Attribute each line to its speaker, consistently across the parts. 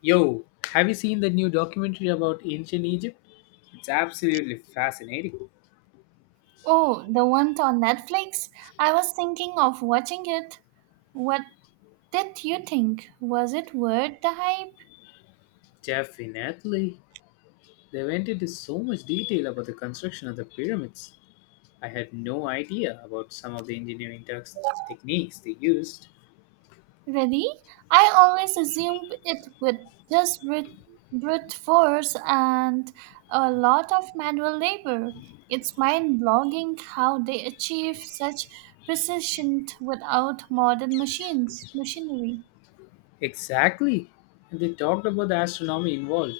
Speaker 1: Yo, have you seen the new documentary about ancient Egypt? It's absolutely fascinating.
Speaker 2: Oh, the one on Netflix? I was thinking of watching it. What did you think? Was it worth the hype?
Speaker 1: Definitely. They went into so much detail about the construction of the pyramids. I had no idea about some of the engineering techniques they used.
Speaker 2: Really? I always assumed it would just brute force and a lot of manual labor. It's mind-boggling how they achieve such precision without modern machinery.
Speaker 1: Exactly. And they talked about the astronomy involved,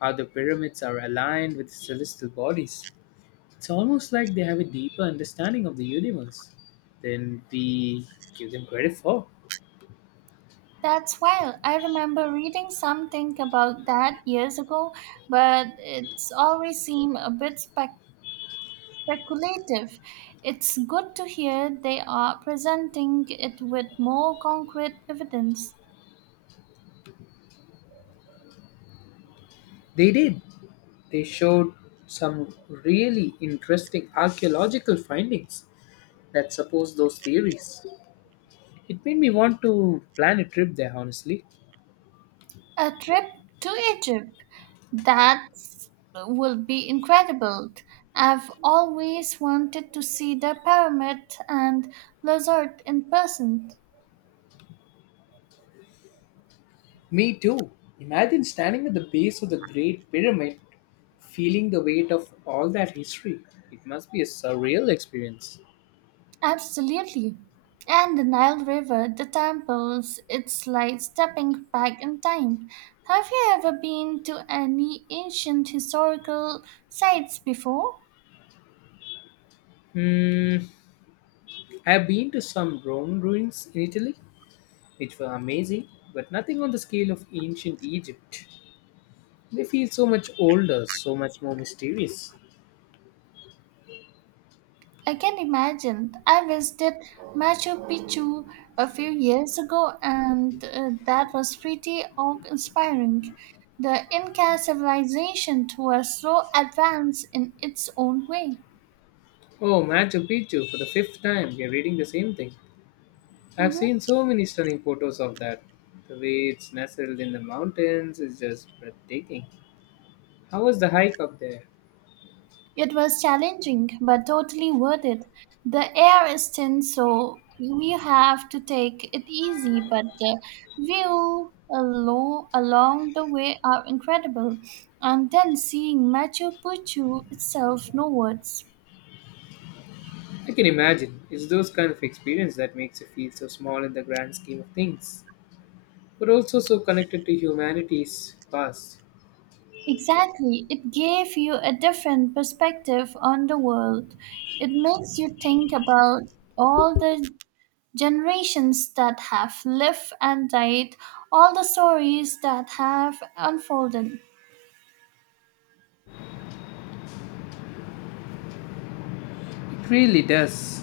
Speaker 1: how the pyramids are aligned with celestial bodies. It's almost like they have a deeper understanding of the universe than we give them credit for.
Speaker 2: That's wild. I remember reading something about that years ago, but it's always seemed a bit speculative. It's good to hear they are presenting it with more concrete evidence.
Speaker 1: They did. They showed some really interesting archaeological findings that support those theories. It made me want to plan a trip there, honestly.
Speaker 2: A trip to Egypt, that will be incredible. I've always wanted to see the pyramid and Lazard in person.
Speaker 1: Me too. Imagine standing at the base of the Great Pyramid, feeling the weight of all that history. It must be a surreal experience.
Speaker 2: Absolutely. And the Nile River, the temples, it's like stepping back in time. Have you ever been to any ancient historical sites before?
Speaker 1: Hmm, I have been to some Roman ruins in Italy, which were amazing, but nothing on the scale of ancient Egypt. They feel so much older, so much more mysterious.
Speaker 2: I can imagine. I visited Machu Picchu a few years ago, and that was pretty awe-inspiring. The Inca civilization was so advanced in its own way.
Speaker 1: Oh, Machu Picchu, for the fifth time, we are reading the same thing. I've
Speaker 2: Mhm.
Speaker 1: seen so many stunning photos of that. The way it's nestled in the mountains is just breathtaking. How was the hike up there?
Speaker 2: It was challenging, but totally worth it. The air is thin, so we have to take it easy, but the view along the way are incredible. And then seeing Machu Picchu itself, no words.
Speaker 1: I can imagine. It's those kind of experience that makes you feel so small in the grand scheme of things, but also so connected to humanity's past.
Speaker 2: Exactly, it gave you a different perspective on the world. It makes you think about all the generations that have lived and died, all the stories that have unfolded.
Speaker 1: It really does.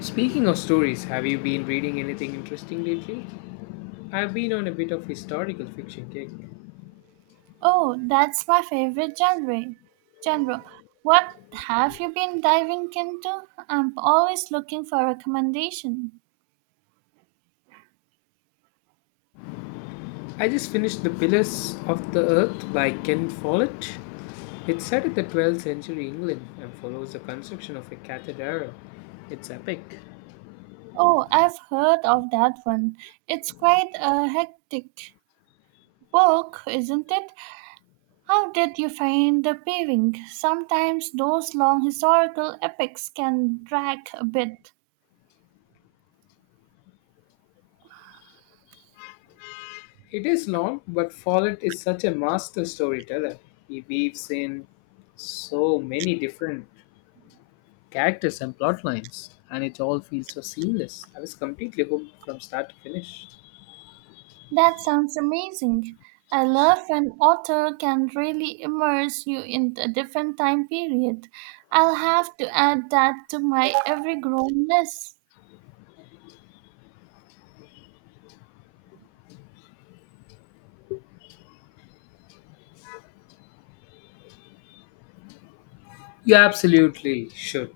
Speaker 1: Speaking of stories, have you been reading anything interesting lately? I've been on a bit of historical fiction kick.
Speaker 2: Oh, that's my favorite genre. Genre. What have you been diving into? I'm always looking for recommendation.
Speaker 1: I just finished The Pillars of the Earth by Ken Follett. It's set in the 12th century England and follows the construction of a cathedral. It's epic.
Speaker 2: Oh, I've heard of that one. It's quite a hectic book, isn't it? How did you find the paving? Sometimes those long historical epics can drag a bit.
Speaker 1: It is long, but Follett is such a master storyteller. He weaves in so many different characters and plot lines, and it all feels so seamless. I was completely hooked from start to finish.
Speaker 2: That sounds amazing. I love when author can really immerse you in a different time period. I'll have to add that to my every grown list.
Speaker 1: You absolutely should.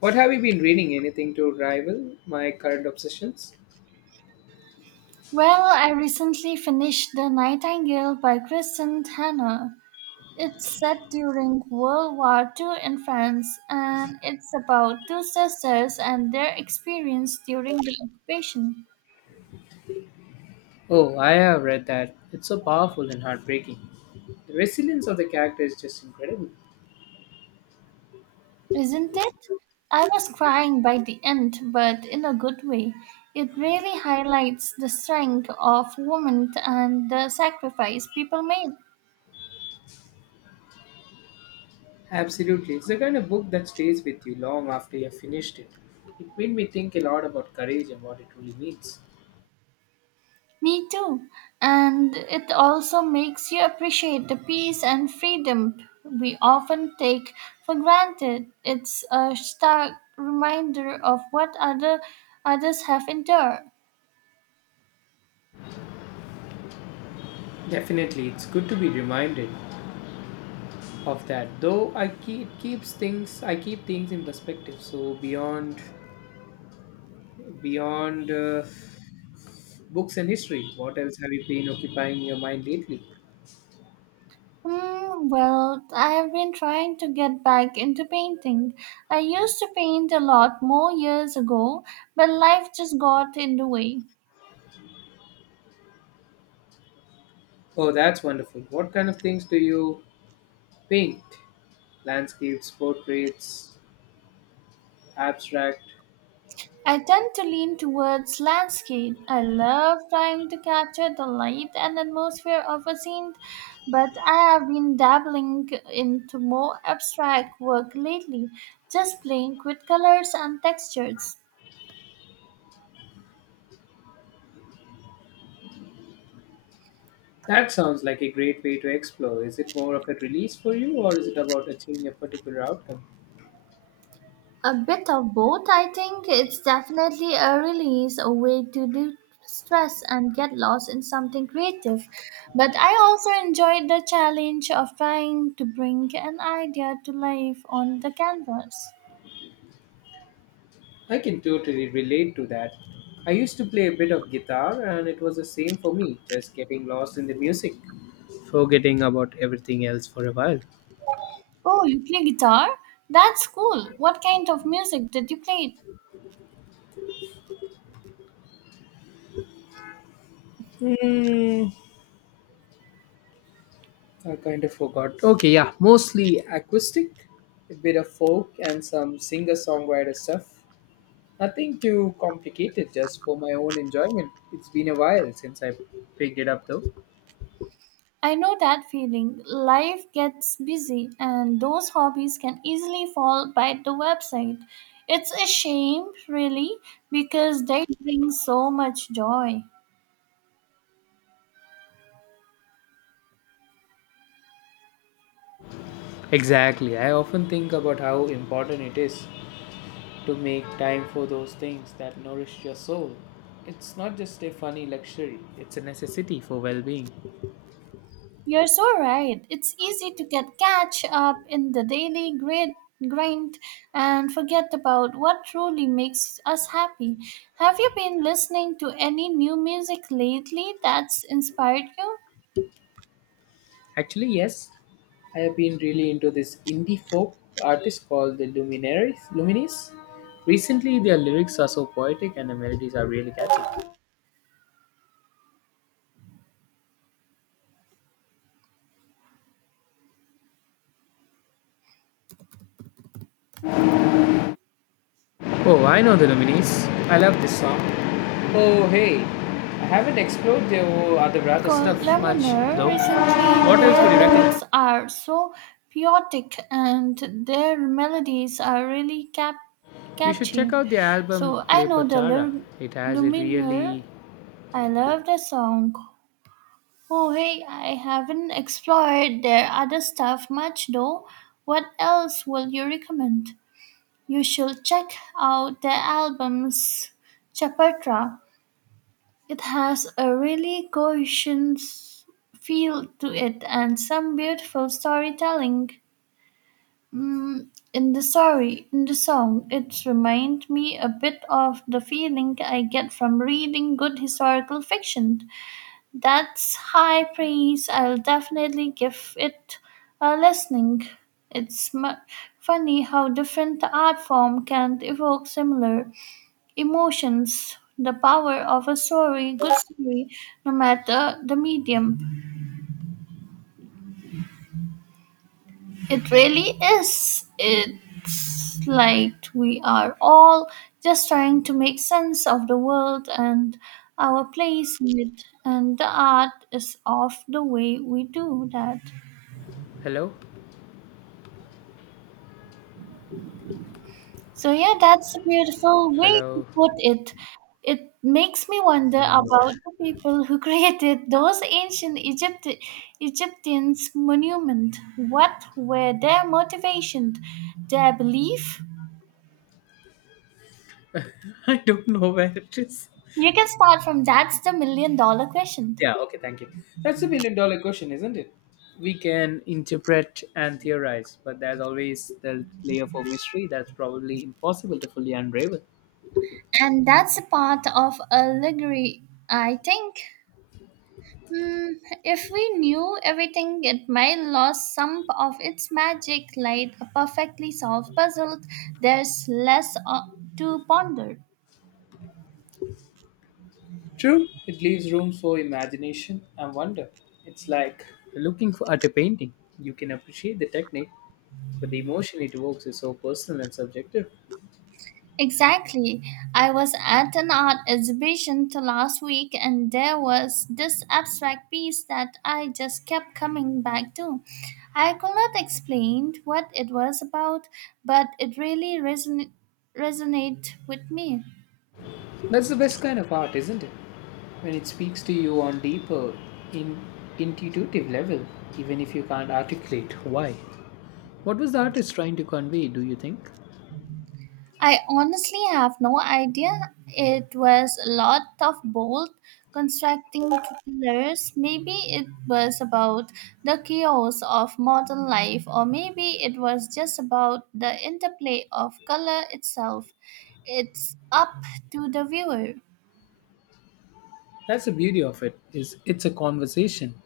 Speaker 1: What have you been reading? Anything to rival my current obsessions?
Speaker 2: Well, I recently finished The Nightingale by Kristen Hanna. It's set during World War II in France, and it's about two sisters and their experience during the occupation.
Speaker 1: Oh, I have read that. It's so powerful and heartbreaking. The resilience of the character is just incredible.
Speaker 2: Isn't it? I was crying by the end, but in a good way. It really highlights the strength of women and the sacrifice people made.
Speaker 1: Absolutely. It's the kind of book that stays with you long after you have finished it. It made me think a lot about courage and what it really means.
Speaker 2: Me too. And it also makes you appreciate the peace and freedom we often take for granted. It's a stark reminder of what others have endured.
Speaker 1: Definitely, it's good to be reminded of that. Though I keep it keeps things I keep things in perspective. So beyond books and history, what else have you been occupying your mind lately?
Speaker 2: Hmm, well, I've been trying to get back into painting. I used to paint a lot more years ago, but life just got in the way.
Speaker 1: Oh, that's wonderful. What kind of things do you paint? Landscapes, portraits, abstract?
Speaker 2: I tend to lean towards landscape. I love trying to capture the light and atmosphere of a scene, but I have been dabbling into more abstract work lately, just playing with colors and textures.
Speaker 1: That sounds like a great way to explore. Is it more of a release for you or is it about achieving a particular outcome?
Speaker 2: A bit of both, I think. It's definitely a release, a way to de stress and get lost in something creative. But I also enjoyed the challenge of trying to bring an idea to life on the canvas.
Speaker 1: I can totally relate to that. I used to play a bit of guitar and it was the same for me, just getting lost in the music, forgetting about everything else for a while.
Speaker 2: Oh, you play guitar? That's cool. What kind of music did you play?
Speaker 1: Hmm. I kind of forgot. Okay, yeah, mostly acoustic, a bit of folk and some singer-songwriter stuff. Nothing too complicated, just for my own enjoyment. It's been a while since I picked it up though.
Speaker 2: I know that feeling. Life gets busy, and those hobbies can easily fall by the website. It's a shame, really, because they bring so much joy.
Speaker 1: Exactly. I often think about how important it is to make time for those things that nourish your soul. It's not just a funny luxury, it's a necessity for well-being.
Speaker 2: You're so right. It's easy to get catch up in the daily grid grind and forget about what truly makes us happy. Have you been listening to any new music lately that's inspired you?
Speaker 1: Actually, yes. I have been really into this indie folk artist called the Luminaries. Luminis. Recently, their lyrics are so poetic and the melodies are really catchy. Oh, I know the Luminis. I love this song. Oh, hey. I haven't explored their other stuff
Speaker 2: Called
Speaker 1: much
Speaker 2: Lemoner
Speaker 1: though.
Speaker 2: recently
Speaker 1: What else
Speaker 2: their
Speaker 1: would you recommend?
Speaker 2: lyrics are so poetic and their melodies are really
Speaker 1: You should check
Speaker 2: catchy.
Speaker 1: out the album
Speaker 2: So I know the
Speaker 1: Cleopatra. It has a
Speaker 2: Luminer.
Speaker 1: really
Speaker 2: I love the song. Oh hey, I haven't explored their other stuff much though. What else will you recommend? You should check out their albums Chapartra. It has a really cohesion feel to it and some beautiful storytelling. Mm, in the story, in the song, it reminds me a bit of the feeling I get from reading good historical fiction. That's high praise. I'll definitely give it a listening. It's funny how different the art form can evoke similar emotions, the power of a story, good story, no matter the medium. It really is. It's like we are all just trying to make sense of the world and our place in it, and the art is of the way we do that.
Speaker 1: hello,
Speaker 2: So yeah, that's a beautiful way to
Speaker 1: hello.
Speaker 2: put it. It makes me wonder
Speaker 1: Thank God.
Speaker 2: about the people who created those ancient Egyptians monument. What were their motivations, their belief?
Speaker 1: I don't know where it is.
Speaker 2: You can start from that's the million dollar question.
Speaker 1: Yeah, okay, thank you. That's a million dollar question, isn't it? We can interpret and theorize, but there's always the layer for mystery that's probably impossible to fully unravel.
Speaker 2: And that's a part of allegory, I think. Hmm, if we knew everything, it might lose some of its magic, like a perfectly solved puzzle. There's less to ponder.
Speaker 1: True, it leaves room for imagination and wonder. It's like looking for at a painting. You can appreciate the technique, but the emotion it evokes is so personal and subjective.
Speaker 2: Exactly. I was at an art exhibition last week, and there was this abstract piece that I just kept coming back to. I could not explain what it was about, but it really resonated with me.
Speaker 1: That's the best kind of art, isn't it? When it speaks to you on deeper, in intuitive level, even if you can't articulate why. What was the artist trying to convey, do you think?
Speaker 2: I honestly have no idea. It was a lot of bold constructing pillars. Maybe it was about the chaos of modern life, or maybe it was just about the interplay of color itself. It's up to the viewer.
Speaker 1: That's the beauty of it, is it's a conversation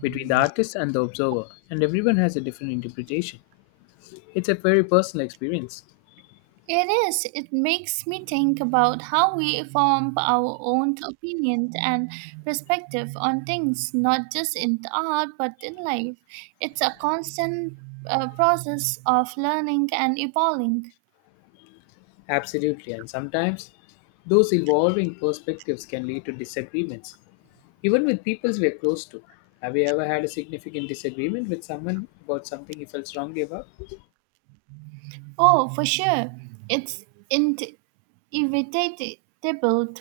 Speaker 1: between the artist and the observer, and everyone has a different interpretation. It's a very personal experience.
Speaker 2: It is. It makes me think about how we form our own opinion and perspective on things, not just in art but in life. It's a constant process of learning and evolving.
Speaker 1: Absolutely, and sometimes those evolving perspectives can lead to disagreements, even with peoples we're close to. Have you ever had a significant disagreement with someone about something you felt strongly about?
Speaker 2: Oh, for sure. It's inevitable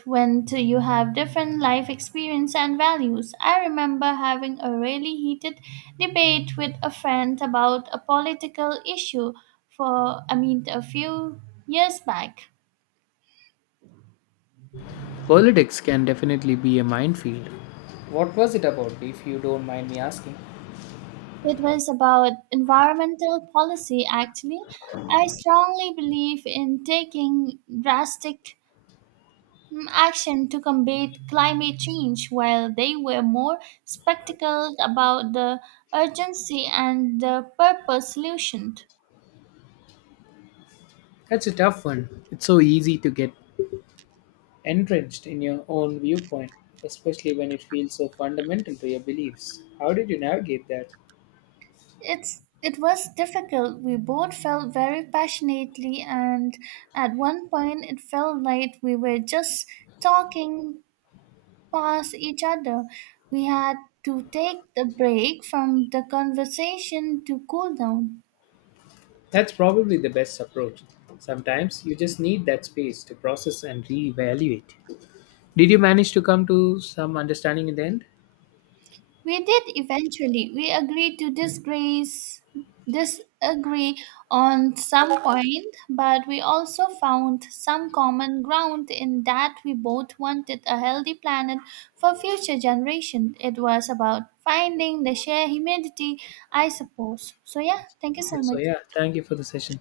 Speaker 2: when you have different life experience and values. I remember having a really heated debate with a friend about a political issue for, I mean, a few years back.
Speaker 1: Politics can definitely be a minefield. What was it about, if you don't mind me asking?
Speaker 2: It was about environmental policy, actually. I strongly believe in taking drastic action to combat climate change while they were more spectacled about the urgency and the purpose solution.
Speaker 1: That's a tough one. It's so easy to get entrenched in your own viewpoint, especially when it feels so fundamental to your beliefs. How did you navigate that?
Speaker 2: It was difficult. We both felt very passionately, and at one point, it felt like we were just talking past each other. We had to take a break from the conversation to cool down.
Speaker 1: That's probably the best approach. Sometimes you just need that space to process and reevaluate. Did you manage to come to some understanding in the end?
Speaker 2: We did eventually. We agreed to disagree on some point, but we also found some common ground in that we both wanted a healthy planet for future generations. It was about finding the shared humanity, I suppose. So, yeah, thank you
Speaker 1: Yeah,
Speaker 2: so
Speaker 1: so
Speaker 2: much.
Speaker 1: yeah, thank you for the session.